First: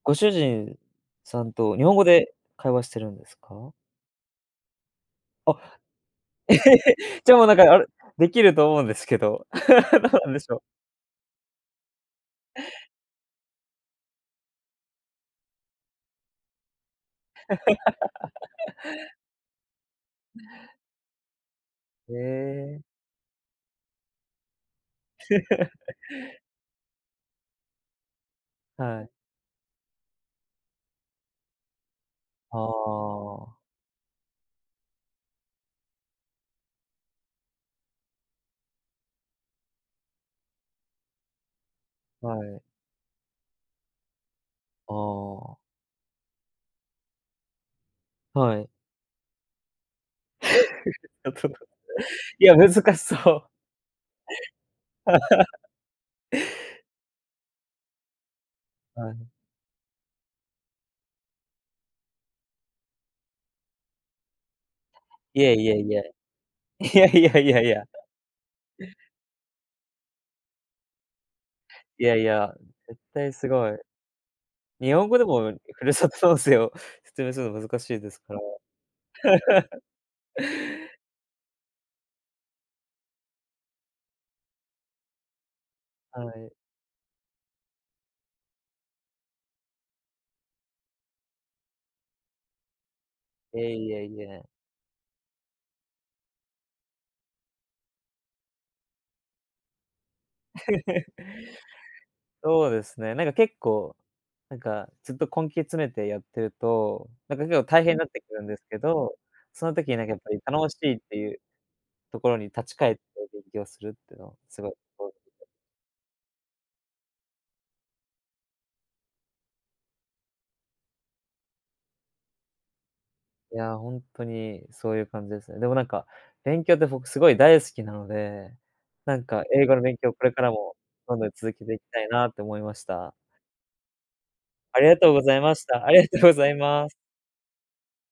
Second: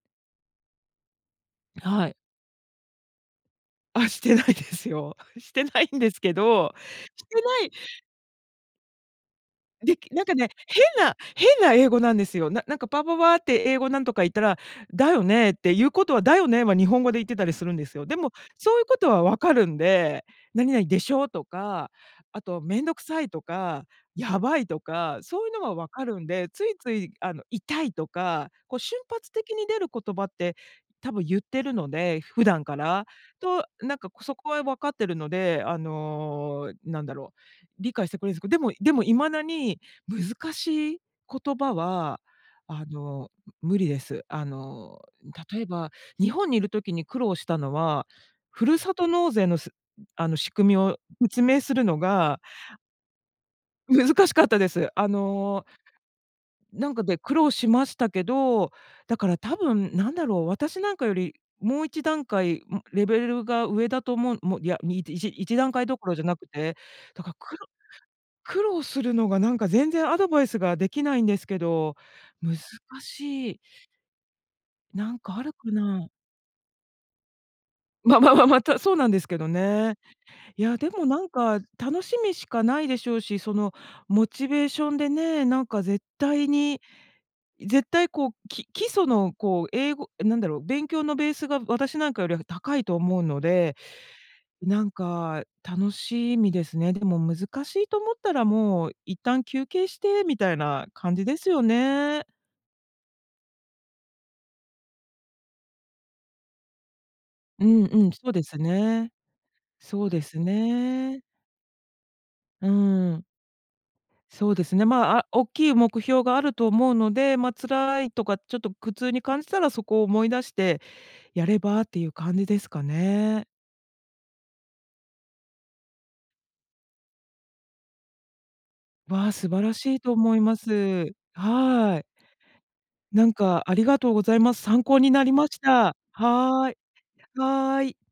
ご主人さんと日本語はい。で会話してるんですか？あっ、してないですよ。しあっ、てないんですけど、しじてゃあ、もう、なんか、ないあれ、できると思うんですけど。で、どうなんなんか、でね、しょう。変な変な英語なんですよ。ななんか、パパパって英語なんとか言ったら、「だよね」っていうことは、「だよね」は日本語で言ってたりするんですよ。でも、そういうこと は分かるんで「何々でしょう」とか、へあとえ。「めんどくさい」とか「やばい」とか、そういうのは分 かるんで、ついつい、あの、「痛い」とか、こう、瞬はい。発的に出る言葉って、多分言ってるので。普あ段から。あ。と、なんか、そこは分かってるので、あの、なんだろう。理解してくれるんすでもでも、未だに難しい言葉は、はい。あの、無理です。ああの、あ。例えば、日本にいる時に苦労したのは、はふい。るさと納税のすあの、い仕組みをや、説ちょっと。明するのがいや、難しそう。難しかったです。あの なんか、で、苦労しましたけど、はだかい。ら、多分なんだろう、私、なんかより、もう、1段階、うレベルが上だと思う、もう、いや、みいちいえ一い段え階いどこえ。ろじゃなくて、いやいだから、やい苦やい労や。苦労するのが、なんか、全然アドバイスができないんですけど、いやいや、難絶対すしい。ごい。日本な語んでか、あもるかふるな？さと納税を説明するの難しいですままから。ま、た、そうなんですけど ね。いや、でも、なんか、楽しみしかないでしょうし、そのモチベーションでね、なんか、絶は対い。に、絶対、こう、き基礎の、こう、英語え、なんだろう、勉強のベースが、私なんかよりは高いと思うのいや、で、いや、いや。なんか、楽しみですね。でも、難しいと思ったら、もう、一旦休憩してみたいな 感じですよね。そうですね、なんか、結構、なんか、ずっと根気詰めてやってると、なんか、結構うん、大変にうなっん、てそうくるでんすですけね。ど、その時に、なそんうか、やっでぱすり楽しいってね。いうところに立うーち返ってん。勉強するっていうのはそうすでごいすね、ま、あ、大 [unintelligible] きい目標があると思うので、ま、辛いとかちょっと苦痛に感じたらそこを思い出してやればっていう感じですかね。いや、ほんとにそういう感じですね。でも、なんか、勉強って僕すごい大好きなので、なんわ、か、素晴英ら語のし勉い強をとこれ思かいらまもす。どんどん続けていきはたい。いなと思いました。なんか、ありがとうございます。あ参りが考とにうごなりざいまましした。あた。りがとうございはい。ます。はい。